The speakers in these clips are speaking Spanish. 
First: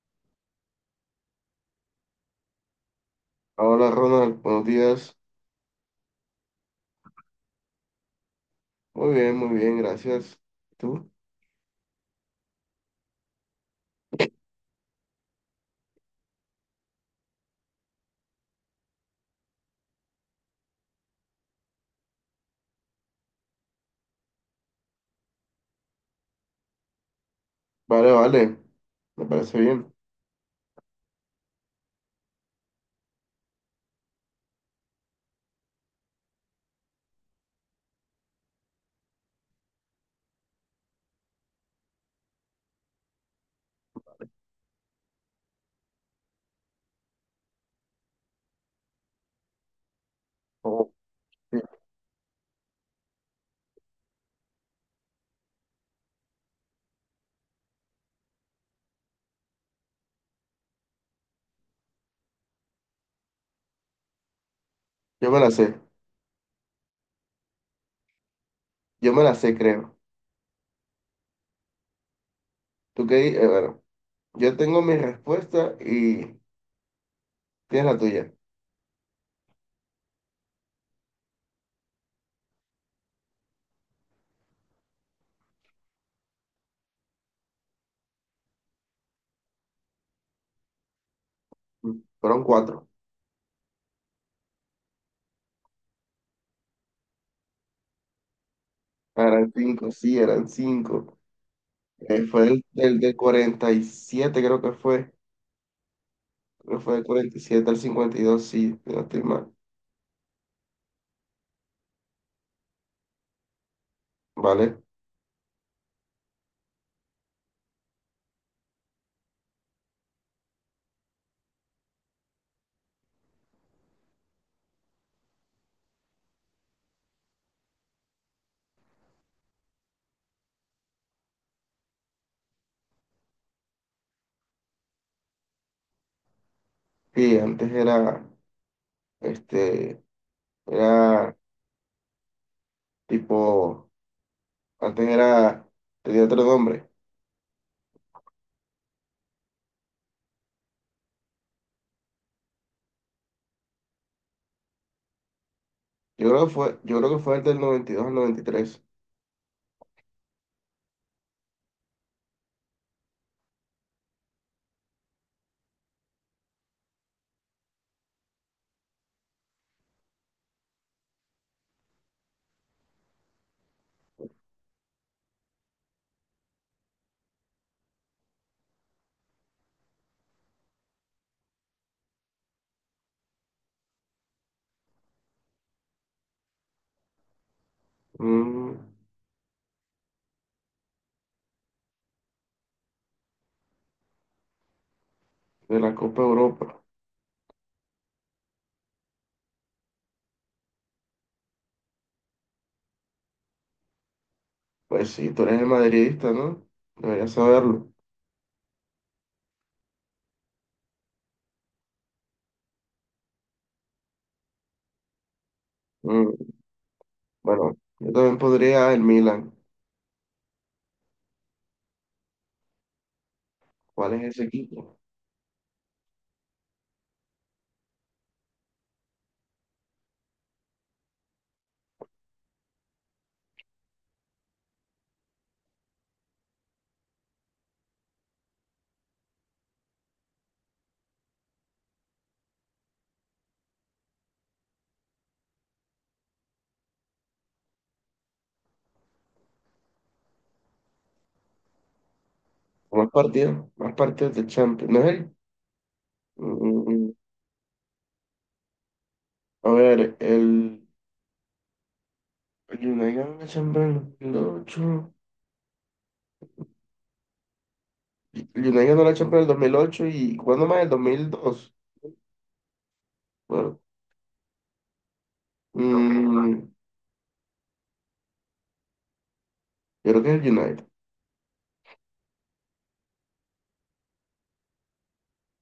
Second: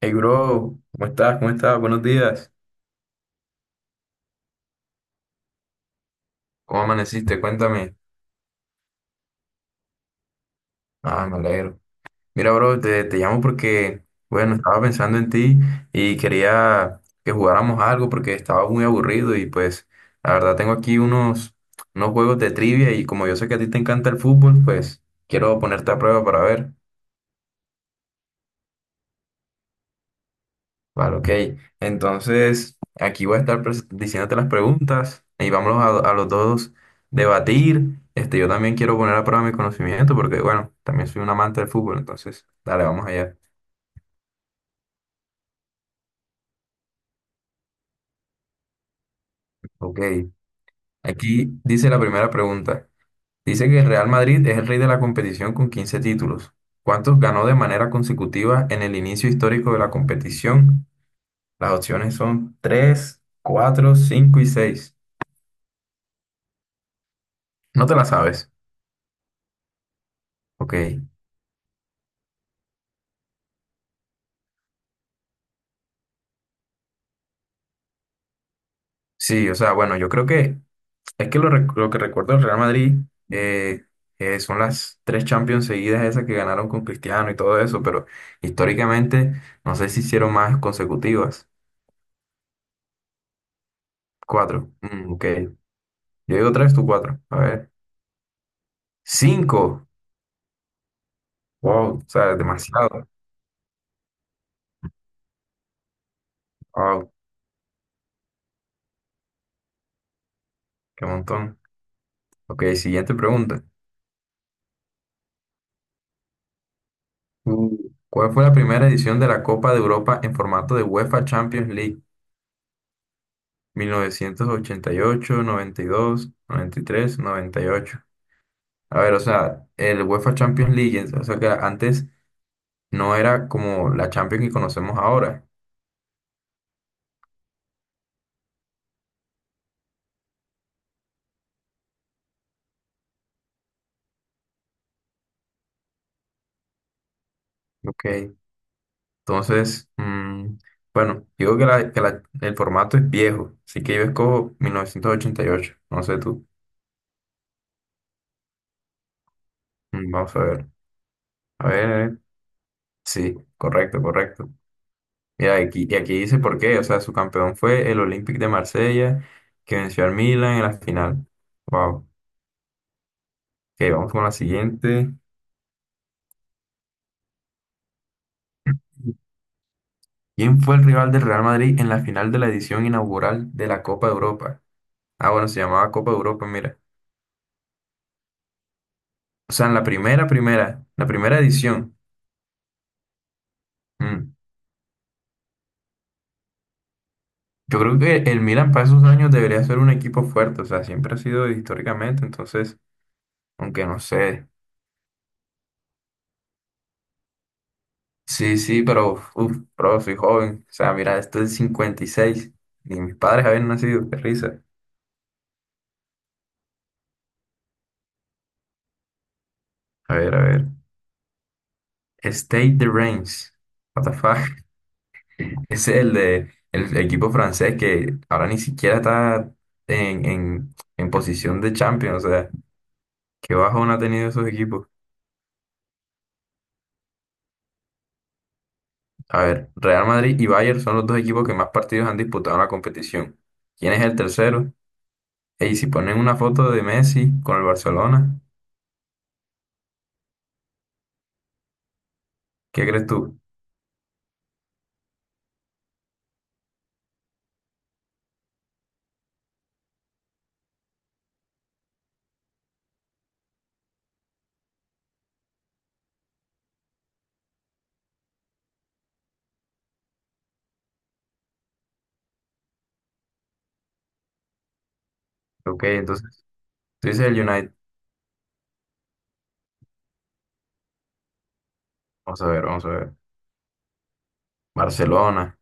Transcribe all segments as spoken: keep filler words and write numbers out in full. Hey, bro, ¿cómo estás? ¿Cómo estás? Buenos días. Hola Ronald, buenos días. ¿Cómo amaneciste? Cuéntame. Muy bien, muy bien, gracias. ¿Y tú? Ah, me alegro. Mira, bro, te, te llamo porque, bueno, estaba pensando en ti y quería que jugáramos algo porque estaba muy aburrido y pues, la verdad, tengo aquí unos, unos juegos de trivia y como yo sé que a ti te encanta el fútbol, pues quiero ponerte a prueba para ver. Vale, vale, me parece bien. Vale, ok. Entonces, aquí voy a estar pres- diciéndote las preguntas y vámonos a, a los dos debatir. Este, yo también quiero poner a prueba mi conocimiento porque, bueno, también soy un amante del fútbol, entonces, dale, vamos allá. Ok. Oh, sí. Aquí dice la primera pregunta. Dice que el Real Madrid es el rey de la competición con quince títulos. ¿Cuántos ganó de manera consecutiva en el inicio histórico de la competición? Las opciones son tres, cuatro, cinco y seis. Yo me la sé, No te la sabes. yo me la sé, creo. Ok. ¿Tú qué? di- eh, bueno, yo tengo mi respuesta y tienes la tuya. Sí, o sea, bueno, yo creo que es que lo, rec- lo que recuerdo del Real Madrid eh, eh, son las tres Champions seguidas esas que ganaron con Cristiano y todo eso, pero históricamente no sé si hicieron más consecutivas. Mm. Fueron cuatro. Cuatro, mm, ok. Yo digo tres, tú cuatro. A ver. Ah, eran Cinco. cinco, sí, eran cinco. Wow, o Eh, sea, fue del, del, demasiado. del cuarenta y siete, creo que fue. Creo que fue del Wow, cuarenta y siete al cincuenta y dos, sí, si no estoy mal. qué montón. Ok, siguiente pregunta. Vale. Mm. ¿Cuál fue la primera edición de la Copa de Europa en formato de UEFA Champions League? Mil novecientos ochenta y y y ocho, noventa, noventa dos, noventa y tres, noventa y ocho. A ver, o sea, el UEFA Champions League, o sea que antes no era como la Champions que conocemos ahora. Sí, antes era, este, era tipo. Antes era, tenía otro nombre. Ok. Entonces, mm, bueno, digo que, la- que la- el formato es viejo, así que yo escojo mil novecientos ochenta y ocho. No sé Yo creo tú. que fue, yo creo que fue el del noventa y dos al noventa y tres. Mm, Vamos a ver. A ver, sí, correcto, correcto. Mira, aquí, y aquí dice por qué. O sea, su campeón fue el Olympique de Marsella, que venció al Milan en la final. Wow. Ok, vamos con la siguiente. ¿Quién fue el rival del Real Madrid en la final de la edición inaugural de la Copa de Europa? Ah, bueno, se llamaba Copa de Europa, mira. Mm, O sea, en la primera, primera, la primera edición. Mm. de la Copa Europa. Yo creo que el Milan para esos años debería ser un equipo fuerte, o sea, siempre ha sido históricamente, entonces, aunque no sé. Pues sí, tú eres el madridista, ¿no? Deberías saberlo. Sí, sí, pero, uf, uf, bro, soy joven. O sea, mira, esto es cincuenta y seis. Ni mis padres habían nacido, qué risa. Mm, bueno, yo también podría el Milan. A ver, a ver. State the Reigns. What the ¿Cuál es ese fuck? equipo? Es el de el equipo francés que ahora ni siquiera está en, en, en posición de Champions. O sea, qué bajón ha tenido esos equipos. A ver, Real Madrid y Bayern son los dos equipos que más partidos han disputado en la competición. ¿Quién es el tercero? Y si ponen una foto de Messi con el Barcelona, ¿qué crees Más tú? partidos, más partidos de Champions. ¿No es él? Mm, mm, mm. A ver, el, el United ganó la Champions en el dos mil ocho. El United ganó la Champions en el dos mil ocho. ¿Y cuándo más? El dos mil dos. Bueno, Ok, entonces mm, tú dices el United. yo creo que es el United. Vamos a ver, vamos a ver. Barcelona,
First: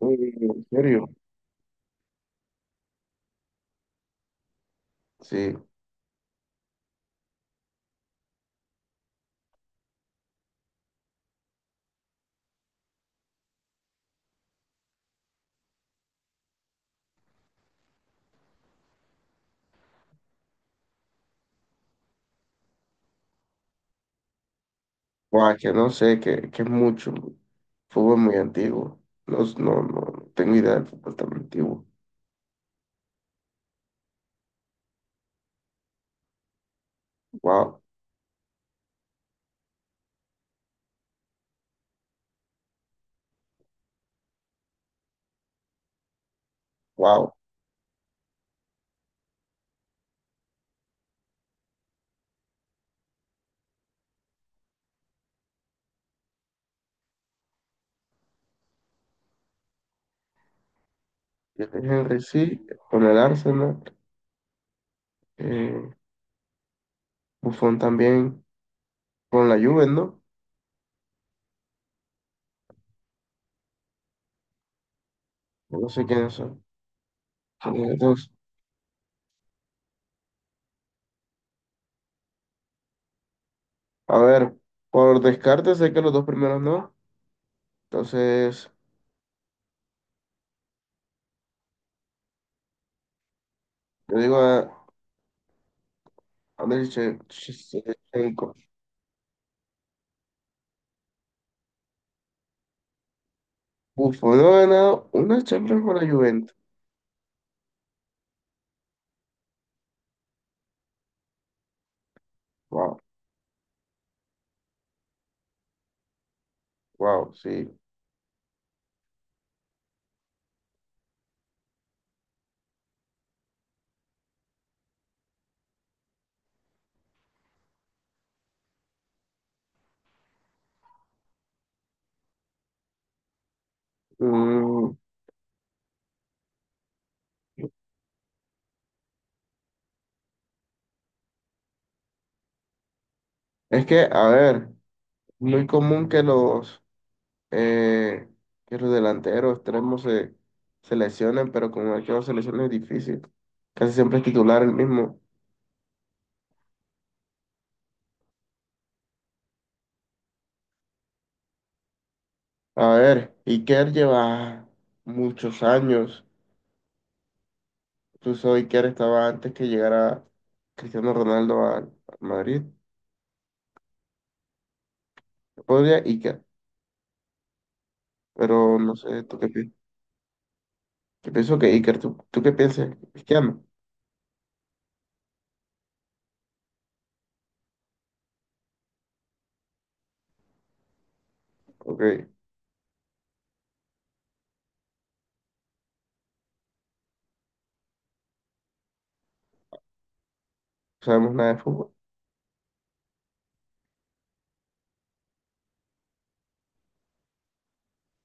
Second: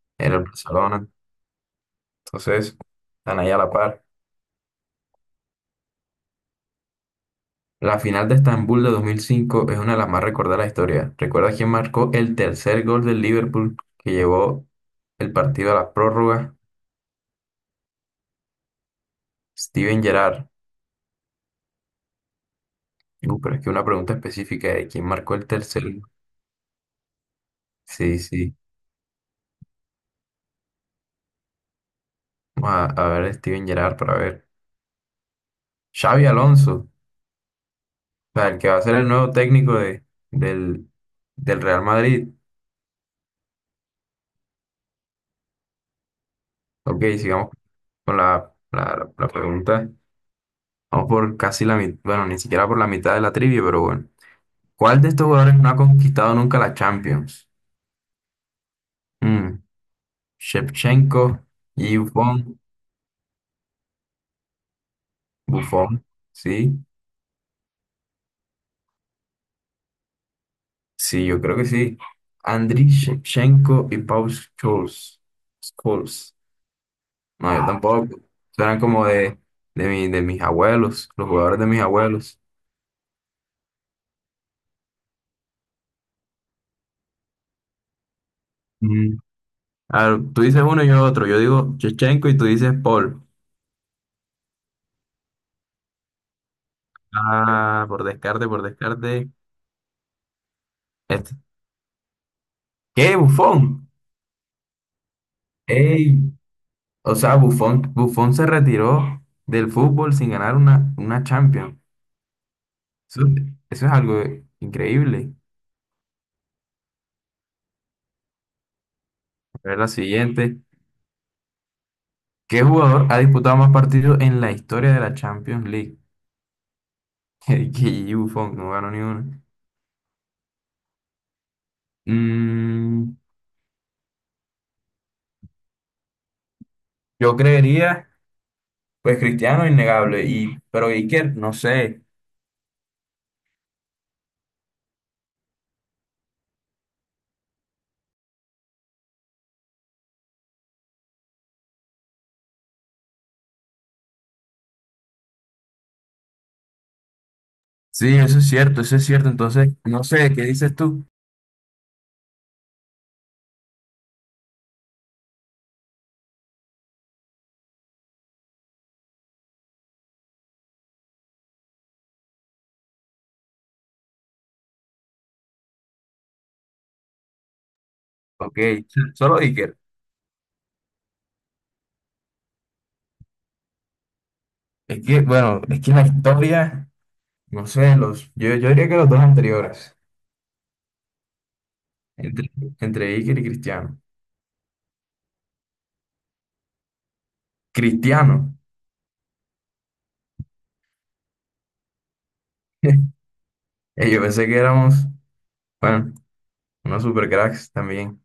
Uy, era el ¿en Barcelona. serio? Entonces, están ahí a la par. Sí. La final de Estambul de dos mil cinco es una de las más recordadas de la historia. ¿Recuerda quién marcó el tercer gol del Liverpool que llevó el partido a la prórroga? Steven Gerrard. Uh, pero es que una pregunta específica de quién marcó el Buah, que tercer. no sé, que, que es mucho. Fútbol Sí, muy sí. antiguo. No, no, no tengo idea del fútbol tan antiguo. Vamos a, a ver Steven Gerrard para ver. Xavi Alonso, Wow, o sea, el que va a ser el nuevo técnico de, del, del Real Madrid. Ok, wow. sigamos con la, la, la pregunta. Vamos por casi la mitad, bueno, ni siquiera por la mitad de la trivia, pero bueno. ¿Cuál de estos jugadores no ha conquistado nunca la Champions? Mm, Shevchenko, y Henry Buffon, sí, con el Arsenal. Eh, Buffon, sí, Buffon también con la Juve, ¿no? sí, yo creo que sí. Andriy Shevchenko y Paul Scholes. No sé quiénes Scholes. son. No, yo Eh, tampoco. dos. Suenan como de, de, mi- de mis abuelos, los jugadores de mis abuelos. A ver, por descarte sé que los dos primeros no. Entonces, Mm. A ver, tú dices uno y yo otro. Yo digo Shevchenko y tú dices Paul. yo digo a Andriy Che- Che- Ah, por descarte, Shevchenko. por descarte. Este. ¿Qué, Buffon? Buffon no ha ganado una Champions con la ¡Ey! Juventus. O sea, Buffon, Buffon se retiró del fútbol sin ganar una, una Champions. Wow, Eso, eso es algo increíble. wow, sí. A ver la siguiente. ¿Qué jugador ha disputado más partidos en la historia de la Champions League? Que Buffon no ganó ni uno. Mm, Mm, yo creería, pues Cristiano, innegable. Y, pero Iker, no sé. es que, a ver, muy común que los, eh, que los delanteros extremos se, se lesionen, pero como el que no se lesiona es difícil. Casi siempre es titular el mismo. Sí, eso es cierto, eso es cierto. Entonces, no sé, ¿qué dices tú? A ver, Iker lleva muchos años. Incluso Iker estaba antes que llegara Cristiano Ronaldo a, a Madrid. Podría Iker, Ok, pero no sé, ¿tú solo qué piensas? Iker. Yo pienso que Iker, ¿tú, tú qué piensas? Cristiano, Es que, bueno, es que la historia. No sé, los, yo, yo diría que los dos anteriores, ok, no entre, entre Iker y Cristiano. Cristiano. sabemos nada de fútbol. Eh, Yo pensé que éramos, bueno, unos supercracks también.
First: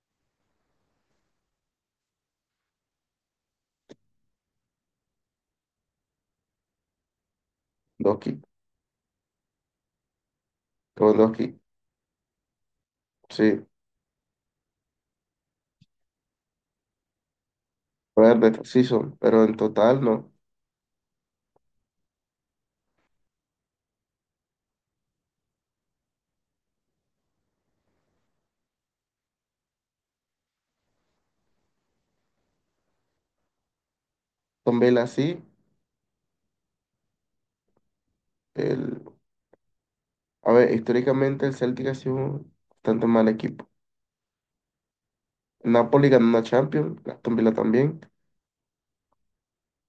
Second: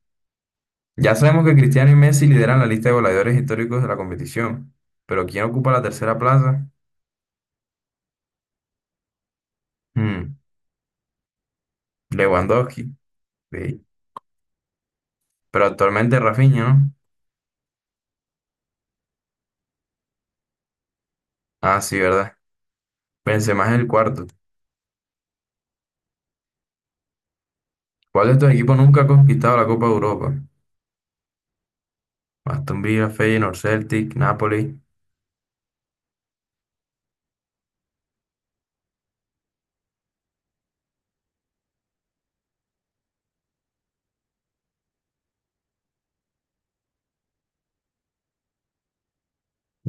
Ya sabemos que Cristiano y Messi lideran la lista de goleadores históricos de la competición, pero ¿quién ocupa la tercera plaza? Doki, Hmm, Lewandowski, Lewandowski, sí. sí. Pero actualmente Rafinha, ¿no? Poder sí son, pero en total no. Ah, sí, ¿verdad? Benzema es el cuarto. ¿Cuál de estos equipos nunca ha conquistado la Copa de Europa? Aston Villa, Feyenoord, Celtic, Napoli Son Villa sí. El, a ver, históricamente el Celtic ha sido un bastante mal equipo. El Napoli ganó una Champions, Aston Villa también.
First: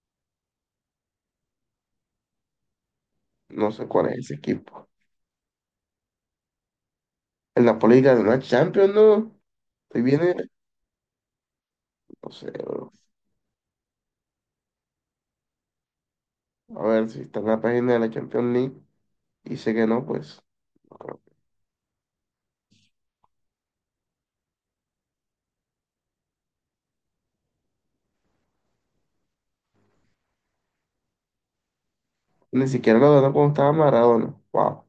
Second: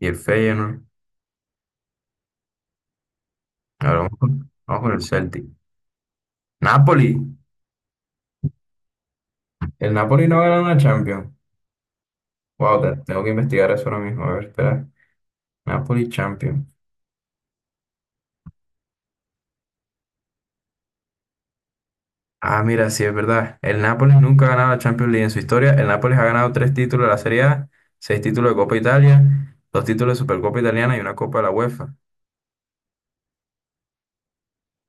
y el Feyenoord. No sé Ahora cuál es vamos ese con, vamos equipo. con el Celtic. Napoli. El Napoli ganó una Champions, ¿no? El Estoy Napoli viene, no gana una Champions. no sé, Wow, bro. te- tengo que investigar eso ahora mismo. A ver, espera. Napoli Champions. A ver si está en la página de la Champions League y sé que no, pues. No creo. Ah, mira, sí, es verdad. El Napoli nunca ha ganado la Champions League en su historia. El Napoli ha ganado tres títulos de la Serie A, seis títulos de Copa Italia, dos títulos de Supercopa Italiana y una Copa de la UEFA. Ni siquiera lo ganó cuando estaba Maradona. Wow.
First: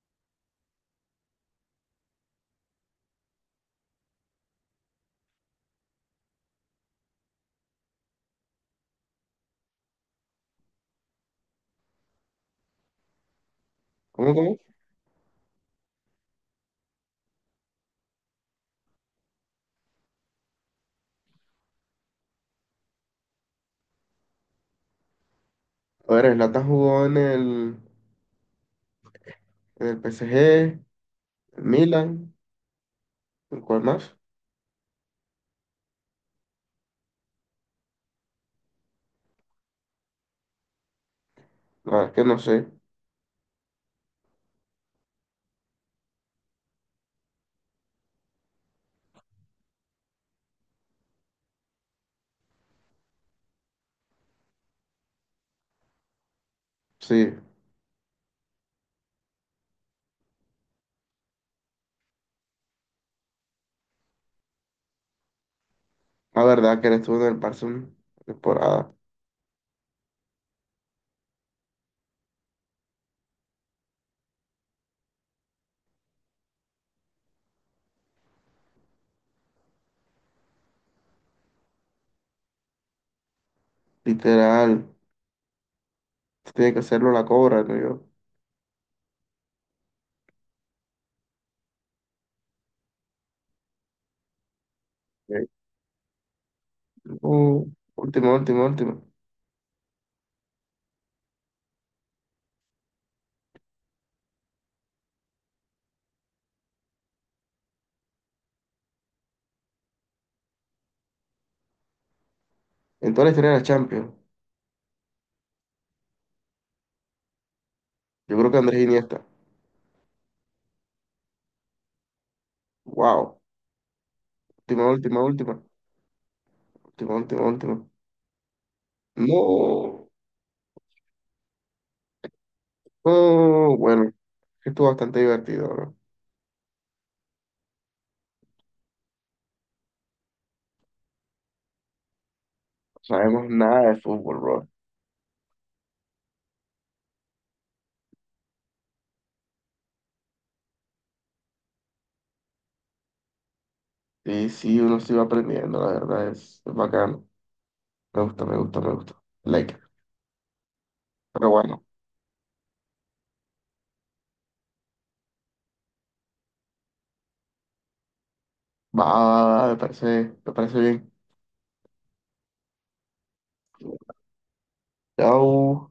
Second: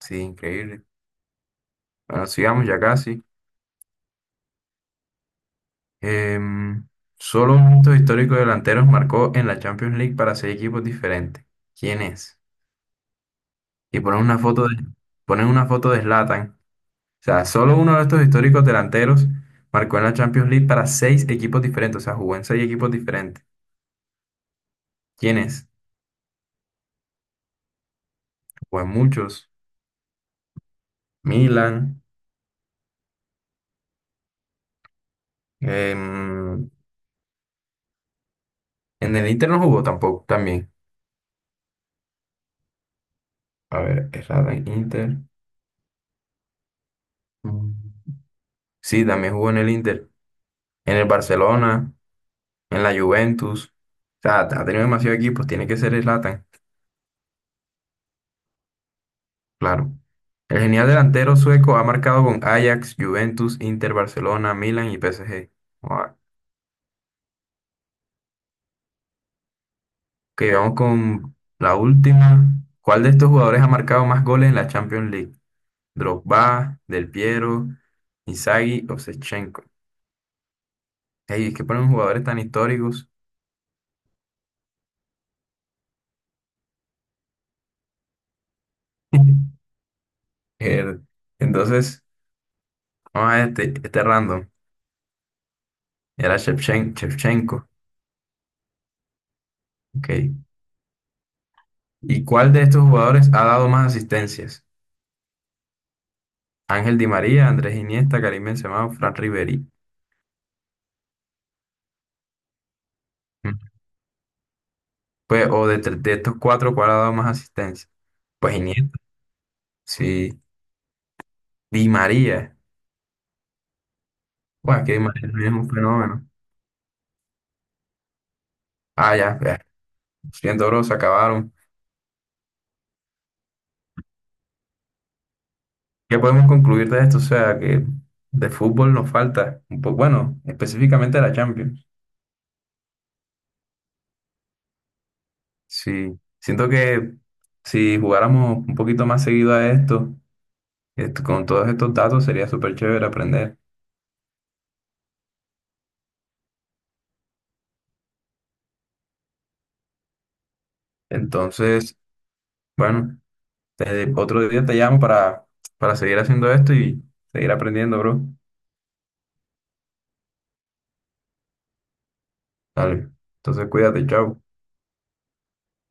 Sí, increíble. Bueno, sigamos ya casi. Em, solo un hito histórico de delanteros marcó en la Champions League para seis equipos diferentes. ¿Quién es? Y ponen ¿Cómo, una cómo? foto de, ponen una foto de Zlatan. O sea, solo uno de estos históricos delanteros marcó en la Champions League para seis equipos diferentes. O sea, jugó en seis equipos diferentes. ¿Quiénes? A ver, Zlatan jugó en el, Jugó en muchos. en el P S G, el Milan. Milan, ¿en ¿cuál más? em, en el Inter no jugó tampoco, también. La verdad es que no sé. A ver, errada en Inter. Mm. Sí, también jugó en el Inter. En el Barcelona, en la Juventus. O sea, ha tenido demasiados equipos. Tiene que ser Zlatan, Sí, claro. El genial delantero sueco ha marcado con Ajax, Juventus, Inter, Barcelona, Milan y P S G. la verdad que él estuvo en el Barça una temporada. Ok, vamos con la última. ¿Cuál de estos jugadores ha marcado más goles en la Champions League? Drogba, Del Piero, Inzaghi o Shevchenko. Ey, es que ponen jugadores tan históricos. Literal, tiene que hacerlo la cobra, ¿no? Yo, El- entonces, vamos a este, este random. eh, Era Shevchen- Shevchenko. no, último, último, último. Ok. ¿Y cuál de estos jugadores ha dado más asistencias? Ángel Di María, Andrés Iniesta, Karim Benzema o Fran Riveri. En toda la historia de Mm. la Champions, Pues, o de, tre- de estos cuatro, ¿cuál ha dado más asistencias? yo creo Pues que Andrés Iniesta, Iniesta. sí. Di María. Wow, Bueno, última, que última, imagínate, es última, un fenómeno. última, última, última. Ah, ya, ya. No, Lo siento, bro, se acabaron. no, bueno, estuvo bastante divertido, bro. No ¿Qué podemos concluir de esto? O sea, que de fútbol nos falta. un po- Bueno, específicamente la Champions. sabemos nada de fútbol, bro. Sí. Siento que si jugáramos un poquito más seguido a esto, esto- con todos estos datos sería súper chévere aprender. Y sí, uno se va aprendiendo, la verdad, es, es bacano. Me gusta, me gusta, me gusta. Like, pero bueno, Entonces, bueno, te- otro día te llamo para, para, seguir haciendo esto y seguir aprendiendo, bro. va, va, va, me parece, me parece bien. Dale. Entonces, cuídate, chao. Chao.